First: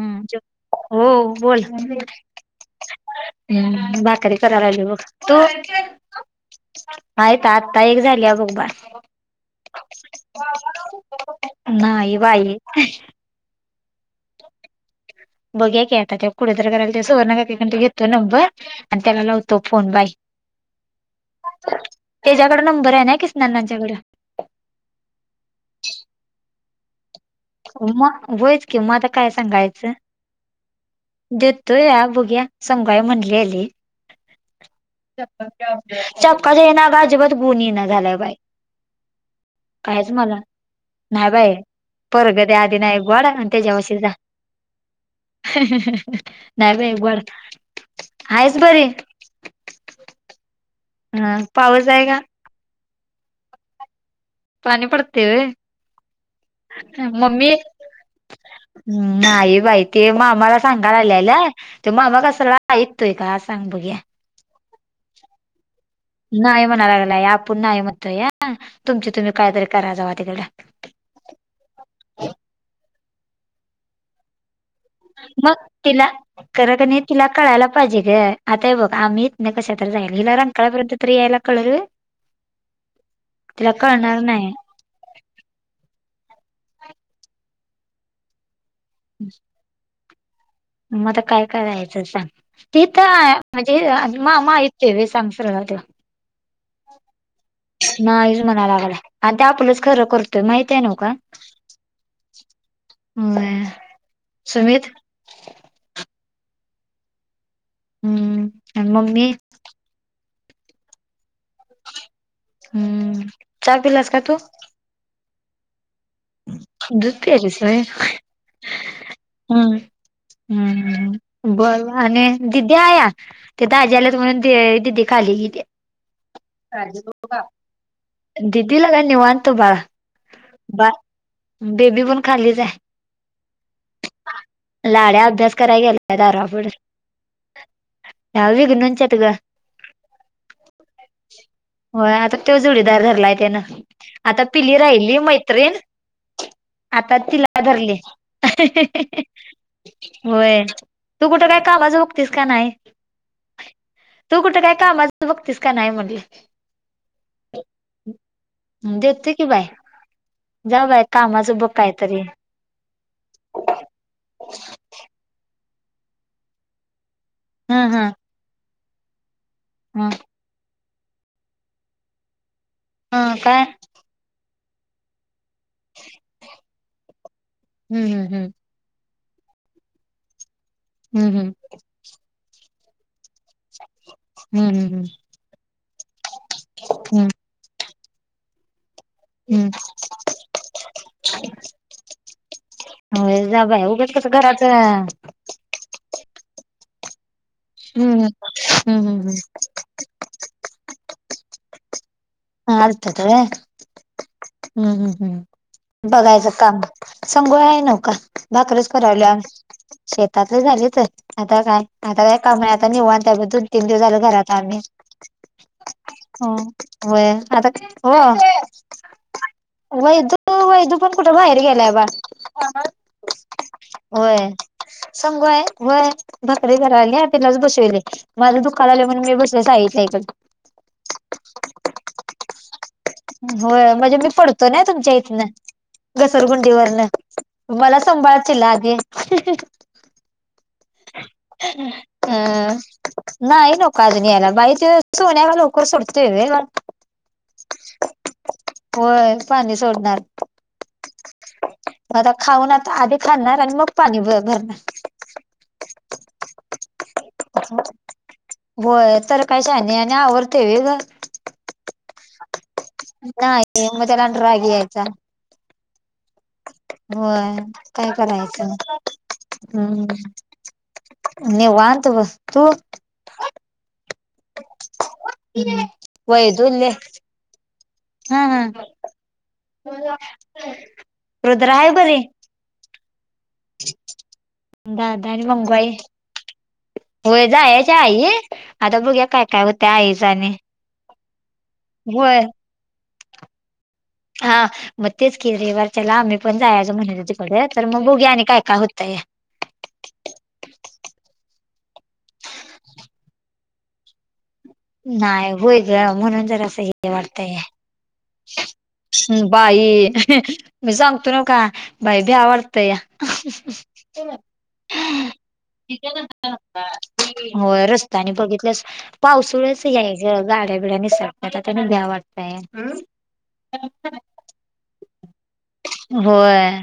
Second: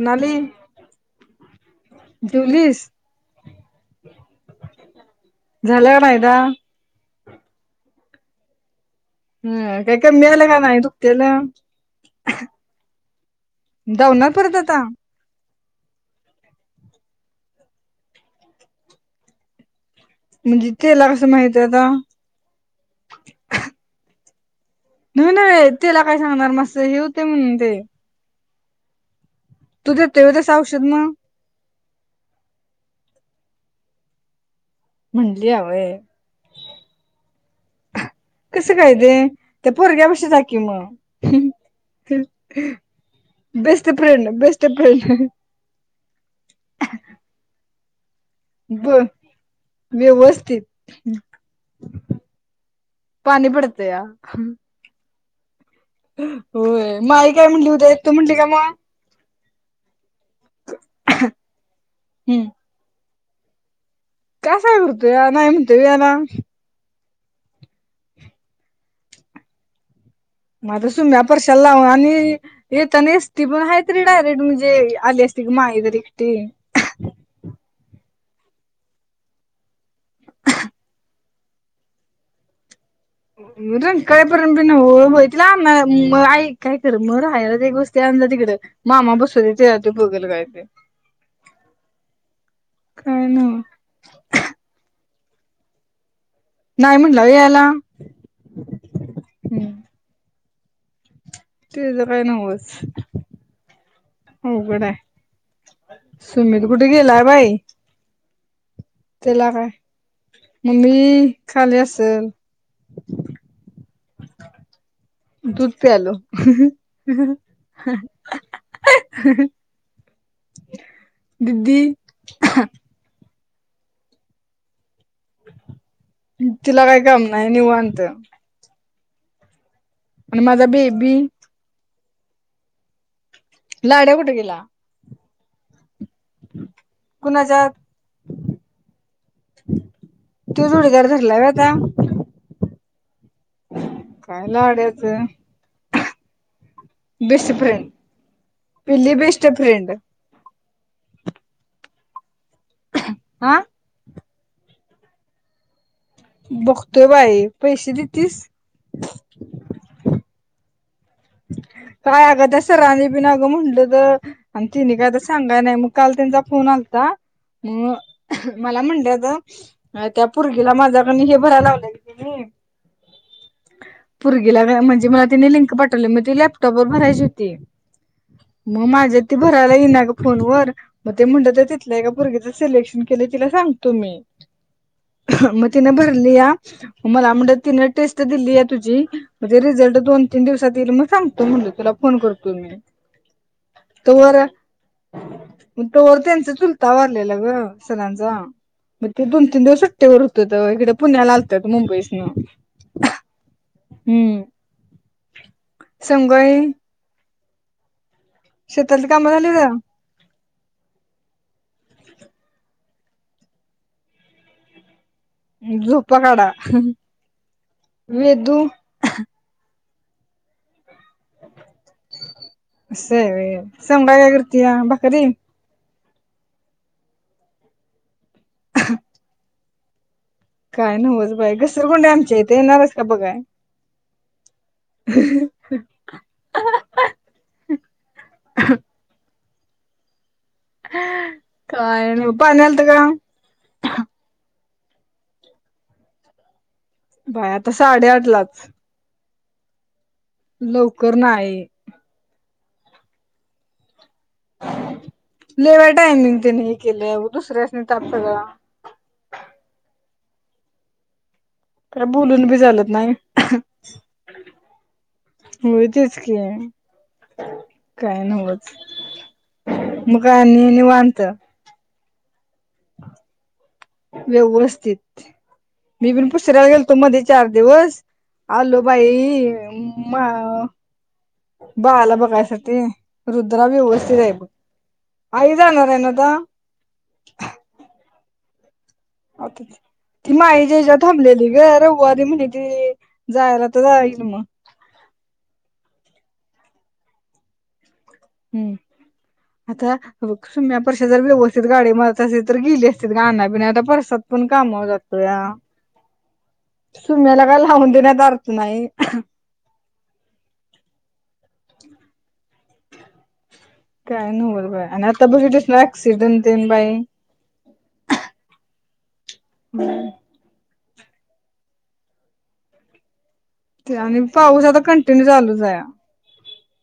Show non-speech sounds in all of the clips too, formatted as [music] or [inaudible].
हम, म्हणाली हो बोल हम्म, जेवलीस भाकरी कराय लागले बघ, तू? झालं का नाहीदा माइ त आत्ता एक झाली बग बा हम् काय कमी आल का नाय दुखतेलं? नाही बाई दावणार परत आता. बघू या की आता तेव कुठेतर करायला ते सुवर्णा काकीकडनं घेतो नंबर, आणि त्याला लावतो फोन बाई. म्हणजे त्येला कसं? माहिती आता. त्यांच्याकडं नंबर आहे ना किसना अण्णांच्याकडं. न्हाई नाय तेला काय सांगणार? म अस्सं हे हूतय म्हणून. ते मग वयच कि मग आता काय सांगायचं? तेवदस औषध म देतोया बुघूया संगाइ म्हणल्याली. म्हणली या व्हय चाबक्काच्या येनं आगं आजिबत गुण येना झालाय बाई. कस काय ते? त्या कायच पोरग्यापशी मला जाकी मग. नाही बाई पोरग त्या आधी नाही गोड आणि बेस्ट फ्रेंड, बेस्ट फ्रेंड. नाय बाइ. [unintelligible] ब व्यवस्थित. हां पाऊसय का? पाणी पडतया. पाणी पडतय वय. होय माई काय म्हणली उद्या येत्तो म्हणली का मग? हम् नाही बाई ते मामाला सांगाय आल्याला ते मामा हम्म कसलाय तोका सांग बगुया? आसा का करतुया? नाय म्हणतुया येयला. नाय म्हणाय लागलाय आपुन नाय म्हणतोया, तुमचं तुम्ही कायतरी करा जावा तिकडं. म आता सुम्या-परशाला लावा आणि येताना एस टी पण हाय तरी डायरेक्ट म्हणजे आली असती की मग मायगरी तिला एकटी. [unintelligible] तिला कळायला पाहिजे गं. आता हे बघ आम्ही इतनं कशातर जाईल हिला रंकाळ्यापर्यंत तरी यायला कळल वय. [inaudible] हं रंकाळ्यापर्यंत बी ना हो होय तिला आन म आई काय कर मग राहायला एक गोस्ती आणज तिकडं मग मामा बसुदे येतं त्यो बगल काय ते. म आता काय करायचं सांग तिथं काय आ नव्ह म्हणजे अआ मामा हायत की. [unintelligible] नाइ म्हणलाव येयला. नाईच म्हणाय लागला. आणि ते आपलंच खरं करतोय माहित आहे नव का? तेजं काय नवस होय सुमित अवघडय. सुमित कुठे गेलाय बाई. हम्म. आणि मम्मी तेला काय? मम्मी खाली असल. हम्म. चा पिलास का तू? दुध प्यायलो. दुध प्यायलीस वय. हम्म हम् दिदी बोल आणि दीदीयया. ते दाजी आल्यायत म्हणून दे दिदी खाली गेलीया. तिला काय काम नाय निवांत. दिदीला काय निवांत बा आणि माझा बेबी बेबी पण खालीच हाय. लाड्या कुटं गेला? लाड्या अभ्यास कराय गेला दारापुढ,, कुणाच्या हं विघनु च्यात गं. त्यो जूडिदार होय आता तो जोडीदार धरलाय त्यानं,, आता काय पिली लाड्याच राहिली मैत्रीण आता बेस्ट तिला फ्रेंड धरली पिल्ली बेस्ट फ्रेंड होय,, तू कुठं काय कामाचं बगतीस का नाही. हा तू कुठं काय कामाचं बघतीस का नाही म्हण बघतोय बाई, पैशे दितीस. हं देतो की बाय,, जा बाय कामाचं बग कायतरी. सराांनी पिन बी अगं म्हटलंत, आणि तिने काय आता सांगाय नाही, मग काल त्यांचा फोन आलता ह ह मग मला म्हणलं हुतं,, अ ह त्या पूर्गीला माझ्याकंन हे भराय लावलय की तुम्ही हा काय पुर्गीला म्हणजे मला तिने लिंक पाठवली, म ती लॅपटॉप वर भरायची हुती. हम्म हम्म मग माझ्यात ती भरायला ई ना गं फोन वर, मग ते हम्म म्हणलं तिथल्या एका पुर्गीचं सिलेक्शन केलय तिला सांगतो मी. हम्म हम्म हम्म हम्म मग तिनं भरलिया, हम्म मला म्हणलं तिनं टेस्ट दिल्या आ तुझी म्हणजे हम्म रिझल्ट दोन तीन दिवसात ईल मग सांगतो म्हणलं तुला फोन करतो मी. ए जा बाय, उगंच कसं घराचं मग तोवर त्यांचा चुलता वारलेला ग सरांचा,, हम्म मग हम्म ते दोन तीन दिवस तवर हुतंत इकडं पुण्याला आलतं मुंबईसनं. हा आलतत व्हय,, हम्म हम्म, बघायचं संगय काम संगुआय हाय नवका,, भाकरीच शेतातली कामं कराल्या, झाली का शेतातले झाले तर आता काय, आता काय काम हाय आता निवांत हाय आता दोन तीन दिवस झालं घरात आम्ही. झोपा काडा. वय आता,, हो वैदू व च कुठं भाएर गेलाय बाळ. सय वय,, संगुआय काय करत्या,, भाकरी. संगू व्हय भाकरी कराल्या तीलाच बसवलय, माझं दुःखा लागलय म्हणून मी बसलूय साईताईच्यात. काय नव्हचं बाई, घसरगुंडी हाय आमच्या इथं येणार हायस काय बघाय. व्हय, म्हजे मी पडतो नाई तुमच्या इथनं. घसरगुंडीवरनं,, मला सांभाळचीला आदी. काय नाही पाणी हं. आलत का नाही नवका अजून याला,, बाई ते सोन्या काय लवकर सुडतुय वय बाय आता साडेआठ लाच. व्हय पाणी सोडणार. लवकर नाही. आता खाऊन आता, आधी खाणार आणि मग पाणी ब लय बाय टायमिंग तिनं हे केलं, दुसऱ्यासनी ताप सगळा. होय तर काय शाने आणि आवरतय वय गं. तिला बुलून बी झालं नाही कि मी त्याला आणि राग यायचा. होय तेच की, होय काय करायचं नव्हच. हम्म मग काय निवांत. निवांत बग. तू? व्यवस्थित. मी पण पुसरायला वैदुल्य गेलतो मध्ये चार दिवस हा हा आलो बाई मा रुद्र आहे बाळाला बरी बघायसाठी. रुद्रा व्यवस्थित आहे बघ. दादा आणि आई जाणार मंगवाई आहे ना आता. होय जायच्या आई. आता बघुया काय आता काय होत्या. आईच ती आणि माईच्या हेच्यात थांबलेली ग. रविवारी होय म्हणती जायला तर जायाय येईल म्हणून. हा मग तेच कि, रवीवारच्याला आम्ही पण जायचं म्हणत तिकड. तर मग बघुया आणि काय हम्म काय होतंय. आता सुम्या परर्शा जर व्यवस्थित गाडी मारत असतील तर गेली असतीत गं आणायला बिनायला आता परसात पण काम नाही होय ग. म्हणून जरासं हे सुम्याला वाटतय. काय लावून देण्यात अर्थ नाही. ह. बाई. मी सांगतो नव्ह का बाई भ्या वाटतंया. काय नव्हच बाई आणि आता बघीतलसना एक्सिडट तेन बाई. हो रस्तायाने बघितलसपावसाळ्याच हे हाय. गाड्या बिड्या निसटतात. आता पण भ्या वाटतय. ते आणि पाऊस आता कंटिन्यू चालूच हाया. होय.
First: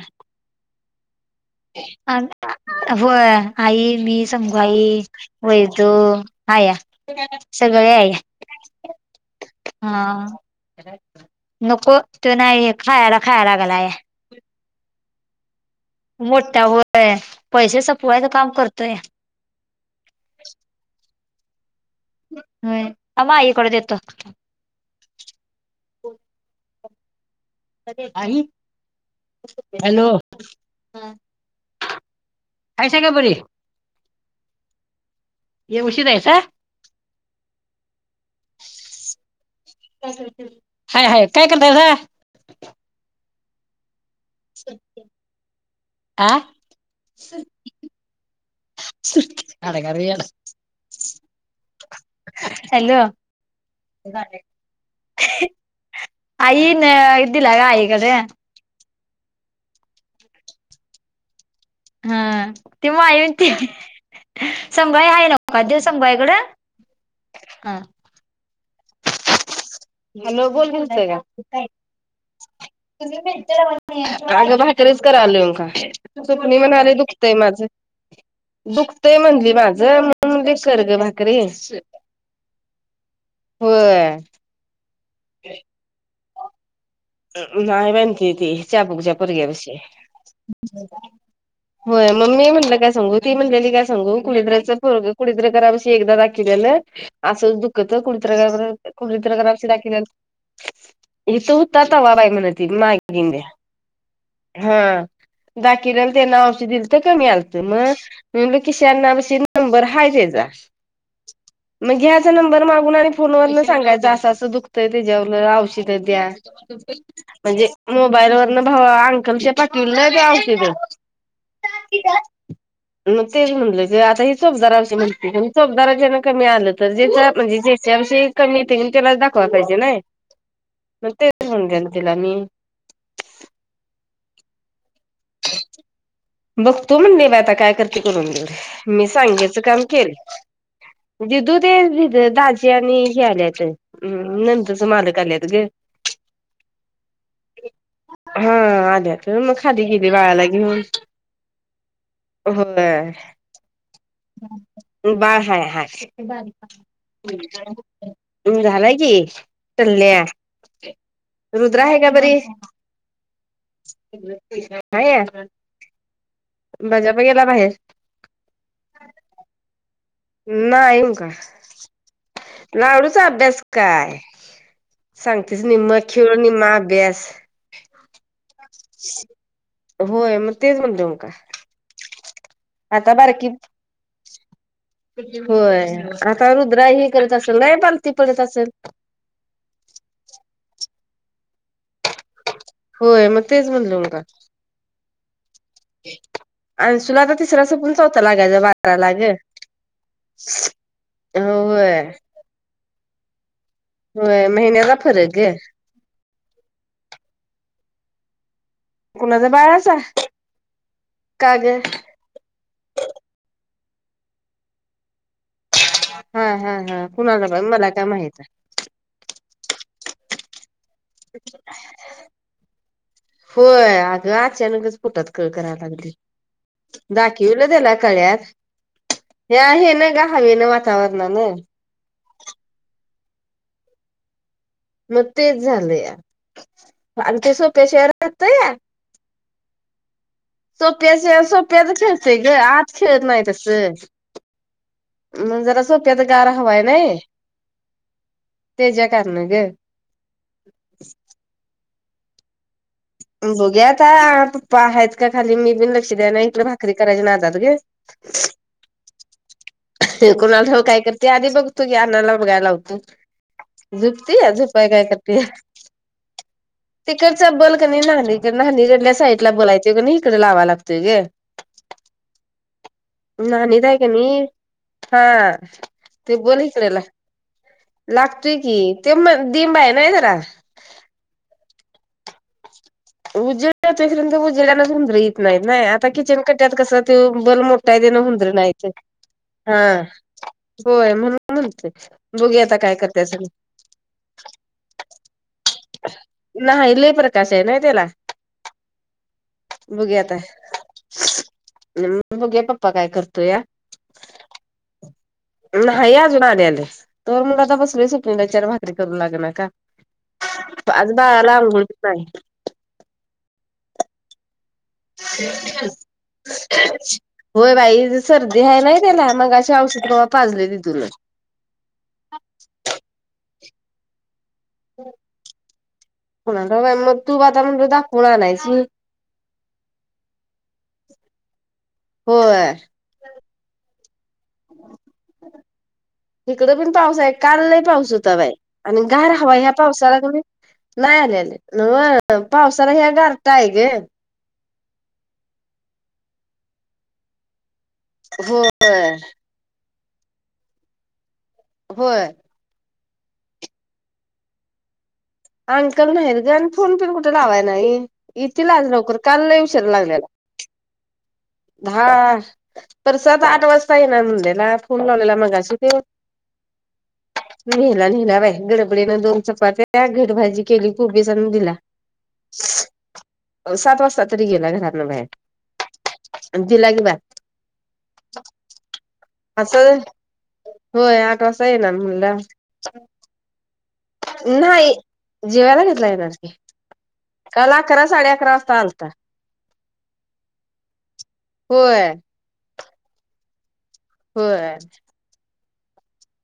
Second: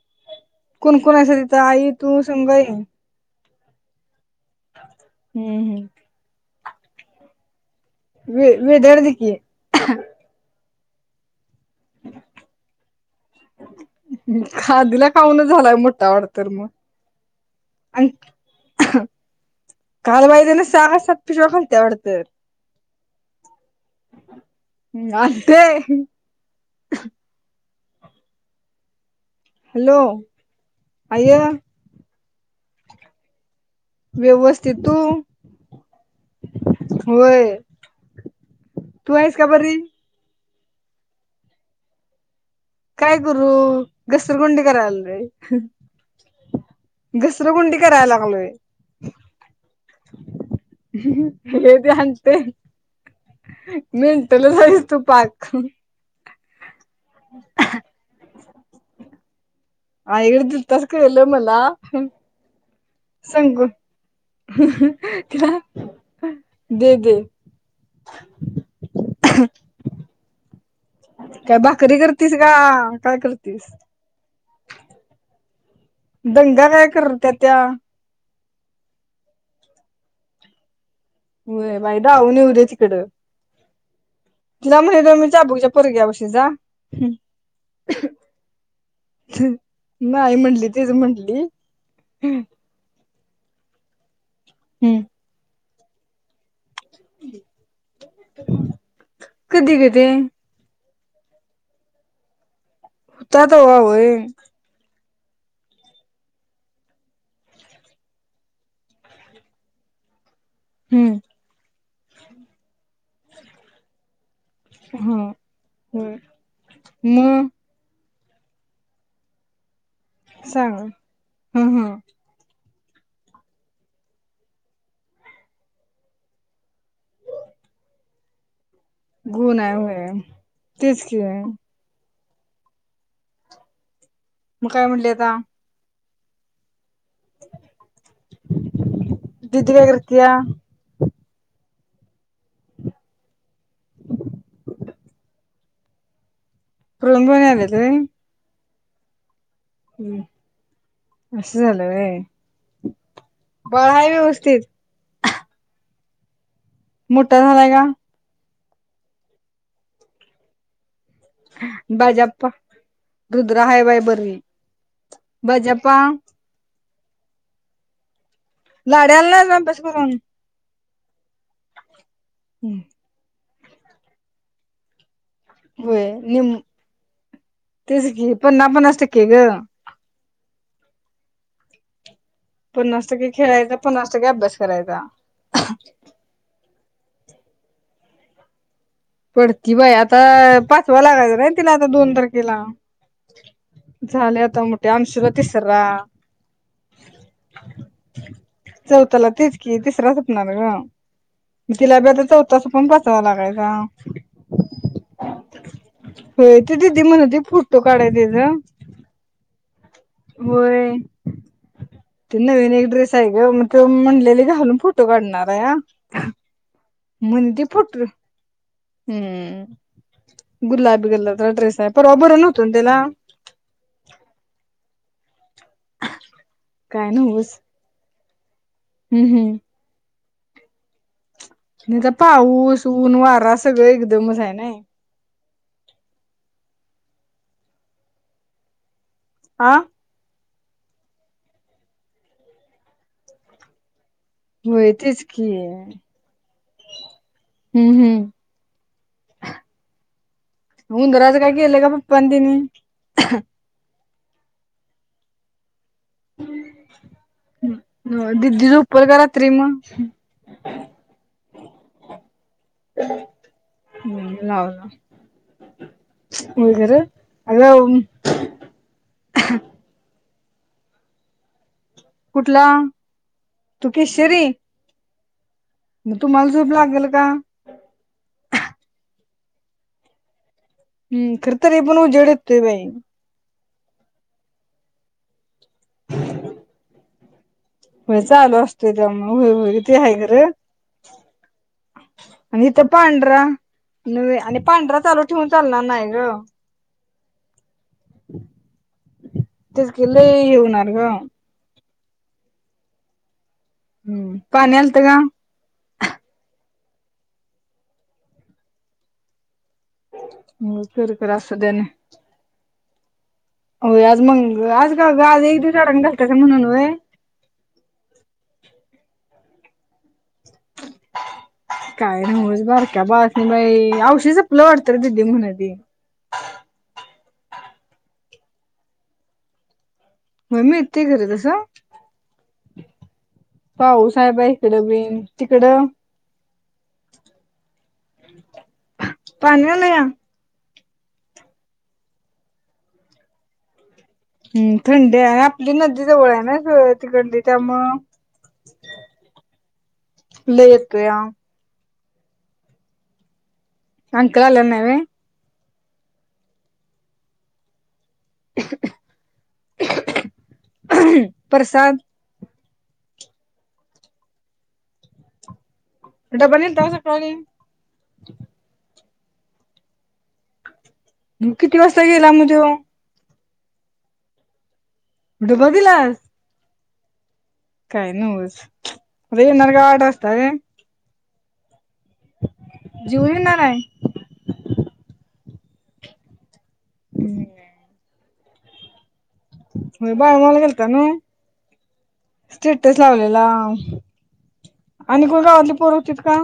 कोण कोण आहेसा तिथं? आई, तू, आम्ही संगु आई. होय. आई, मी, संगुआई, वैजु. हम्म हा या सगळे आहे. होय. वेदया कड दे की. हा नको. तो नाही येत खायला खायाय लागलाय. खादीला खाऊन झालाय मो मोठा होय. पैसे आणि संपवायच काम करतोय. काल बाई तेन सहाला सप्त शिवा घालत्या वाटत. होय. थांबा आई कडे देतो. आते. आई हॅलो. आय हायसा का बरी. व्यवस्थित. तू? ये उशीर आहेसा होय. तु आहेस का बरी? हाय हाय. काय करतायसा? काय करू घसरगुंडी करायलोय बाई. आ घसरगुंडी करायला लागलोय. हे सांगतेय. हॅलो मेंटलच आहेस तु पाक. आईन दिला का आईकड. आईकडे दिलतास कळलं मला. हा तेव्हा आई आण ती सांगू संगु आई हाय तिला नव्ह का देवू संगु आईकडं? दे दे हा. [unintelligible] हॅलो. बोल बोलतोया. काय भाकरी करतीस का तुम्ही काय भेटता करतीस? काय? आगं भाकरीच करायलोय का. सुपनी दंगा काय म्हणाली करत्या दुखतंय त्या माझं दुखतंय म्हणली माझं म्हणून दे सर्ग ला. होय बाय दाऊन येऊ दे तिकडं. होय. त्या [unintelligible] अबूच्या परग्यावषी जा नाय म्हणते ते चाबुकच्या पोरग्या पशी. नाही म्हटली तेच म्हटली होय मम्मी म्हटलं काय संगूत् ती म्हणलेली काय सांगू कुळीद्राचं पोरगं कुळीद्र करापशी एकदा दाखीलेलं. असं दुःखत [unintelligible] कडीत्रकारशी कधी ग दाखीलेलं, ते हितं होत् ता तवा बाय म्हणं ती माई उता तवा वय. हा दाकीलेलं त्यांनं औष दिल्तं कमी आल्तं म. म्हण लोकेशन [unintelligible] नंबर हाय त्याचा हम्म. म घ्याचा नंबर मागून आणि फोनवर न सांगायचं असं असं दुखतंय हम्म त्याच्यावरन औषधं द्या. मग म्हणजे मोबाईल वरन भावा अंकलच्या पा पुरलं ते औषिधं. सांग ह ह मग तेच म्हटलं क आता ही चोपदाराशी म्हणती चोपदारा जेना कमी आलं तर जेचा म्हणजे जे त्याविषयी कमी येत इंटरेस्ट दाखवाय गुण आहे पाहिजे नाय. होय मंग तेच म्हणते न तिला मी म काय म्हणली आता [inaudible] बघतो म्हणली बाय आता काय करते करून देऊ मी सांगेचं दिदी काम काय केले. करत्या दिदू ते दिद दाजी आणि हे आलेत हम्म नंदंच मालक आल्यात ग [unintelligible] बाई आल्यात होय ह आल्यात म खाली गेली बाळाला घीऊन. अस्स झालं होय [unintelligible] [unintelligible] बाळ हाय हाय मोठा झालाय का कमी झालाय की टल्या रुद्र आहे का परी? बाजाप्पा रुद्रा नाईये. जपा बजापा गेला भायेर लाड्याल ना अभ्यास करून ना यीऊ का लाडूचा अभ्यास काय सांगतेस निम्म होय खेळ निम निम्मा अभ्यास. तेच की पन्ना पन्नास टक्के ग होय म तेच म्हणलेम का पन्नास आता टक्के बारकी खेळायचा पन्नास टक्के अभ्यास करायचा. होय आता रुद्रा हे करत असेल लय पालथी पडत असंल. पडती बया आता पाचवा लागायचा राईन तिला आता दोन तारखेला. होय म तेच म्हणलं म का झाले आता मोठे अंशूला तिसरा अंन्सुल आता तिसरा संपुन चौथा लागायचा बाराला चौथाला ग. तेच की तिसरा सपणार होय. त्याचं पण पाचवा लागायचा. होय महिन्याचा फरक् गं. होय ते दिदी म्हणत होती फोटो काढाय तेज. कुणाचा बाळाचा, होय, का ग ते नवीन एक ड्रेस आहे ग मग ते म्हणलेले घालून फोटो काढणार हाया. हा हा हा कुणाकडं मला काय माहित नाही. हम्म गुलाबी कलरचा ड्रेस आहे परवा बर नव्हत त्याला. होय अग अचानकच पोटात कळ करायला, काय नव्हच दाखीवल त्याला कळ्यात हम्म हम्म हे आहे ना का, हवेन वातावरणान, हेंचा पाऊस ऊन वारा सगळं एकदमच आहे नाय, मग तेच झालं या आणि ते सोप्या शार, करते या, आं, सोप्याचे सोप्या त खेळते ग आज खेळत नाही तस, होय तेच की म जरा सोप्यात गार हवाय नाही. हम्म हम्म तेच्या कारण ग, उंदराच काय केलं पप्पांनी त्यांनी! बघुया पप्पा आहेत का खाली मी बि लक्ष? शिऱ्याला इकडं भाकरी करायचे नादात ग, बोल ग रात्री म, ते कुणाठाव काय करते आधी बघतो की आण्णाला बघायला लावतो. झोपतीय या लावला झोपायं काय करतेय. वगैरे तिकडचा बल क अगं नाही न्हाणी कड, नान्हीच्या त्या साईडला बल हाय त्यो कनी इकडे लावा य लागतोय ग. कुठला न्हाणीत तू आहे कणी, केशरी हा मग त्यो तुम्हाला बल झोप इकडे लागेल लागतोय, का लागतोय की त्यो म डिंब आहे नाय जरा, हम्म खर तरीपण उजेड येतोय बाई, उजड येतोय खर उजड्याना इत नाहीत नाही आता किचन कट्यात कसं. त्यो बल मोठा तेन होय हुंदर चालू नाहीत असतोय त्यामुळे होय होय हा ते आहे खरं होय म्हणून, म्हणते बघुया आणि आता इथं काय करतायसा पांढरा ते! नव्हे आणि पांढरा चालू ठेवून चालणार नाही ग. नाही लय प्रकाश आहे नाय तेला, तेच की हे होणार ग, हम्म बघूया पप्पा काय करतोया, हम्म पाणी आलत का, नाही अजून आलेल तवर म्हणलोय म आता बसलोय सुपनील दानच्यात भाकरी करून आलोय नाही का. म कर कर अस दे आणि, नाही, होय आज मंग आज का एक दीस अडाण घालतास म्हणून व्हय, होय बाई सर्दी आहे नाही त्याला मगाशी औषध कवा पाजलय तिथूनच, काय नाही नव्हच बारक्या बाळतीन बाई औषध सपलं वाटत रे दिदी म्हणती. कुणाल ठाव बाई म तु आता म्हणली दाखवून आणायचं! व्हय मिळतंय खर तसं, होय पाऊस आहे बाई इकडं बि तिकडं! इकडं बीन पाऊस आहे. काल लई पाऊस होता बाय, आणि गार हवा पाणी ह्या आलया पावसाळा गोणी नाही आलेल. व्ह पावसाळा ह्या घारटा आहे गं. हम्, थंडी आहे. आपली नदी जवळ आहे ना स तिकंडली त्यामुळं हो. व्हय. लय येतोया. होय. अंकल आले नाही व्हय. अंकल नाहीत ग. फोन पिन कुठे लावाय नाही. येतील आज लवकर. काल लई उशीर लागलेला. परसाद धा परसात आठ वाजता ये ना नंदेला फोन लावलेला मगाशी ते डबा नेता सकाळी नेला नेला बाई. गडबडीन दोन चपात्या घटभाजी केली कोबीस अन् दिला. किती वाजता गेला मग त्यो सात वाजता तरी गेला घरातन बाहेर. डबा दिला. तिला की बाय. काय न्यूज, रेणार असं गावात असता काय? होय. आठ वाजता येणार म्हणला. जीऊन येणार आहे. नाही. जेवायला घेतला [unintelligible] हम्म काल अकरा साडे अकरा वाजता आलता. बायगाव गेलता न, होय. स्टेटस लावलेला होय. आणि कोण गावातली पोर होतीत का?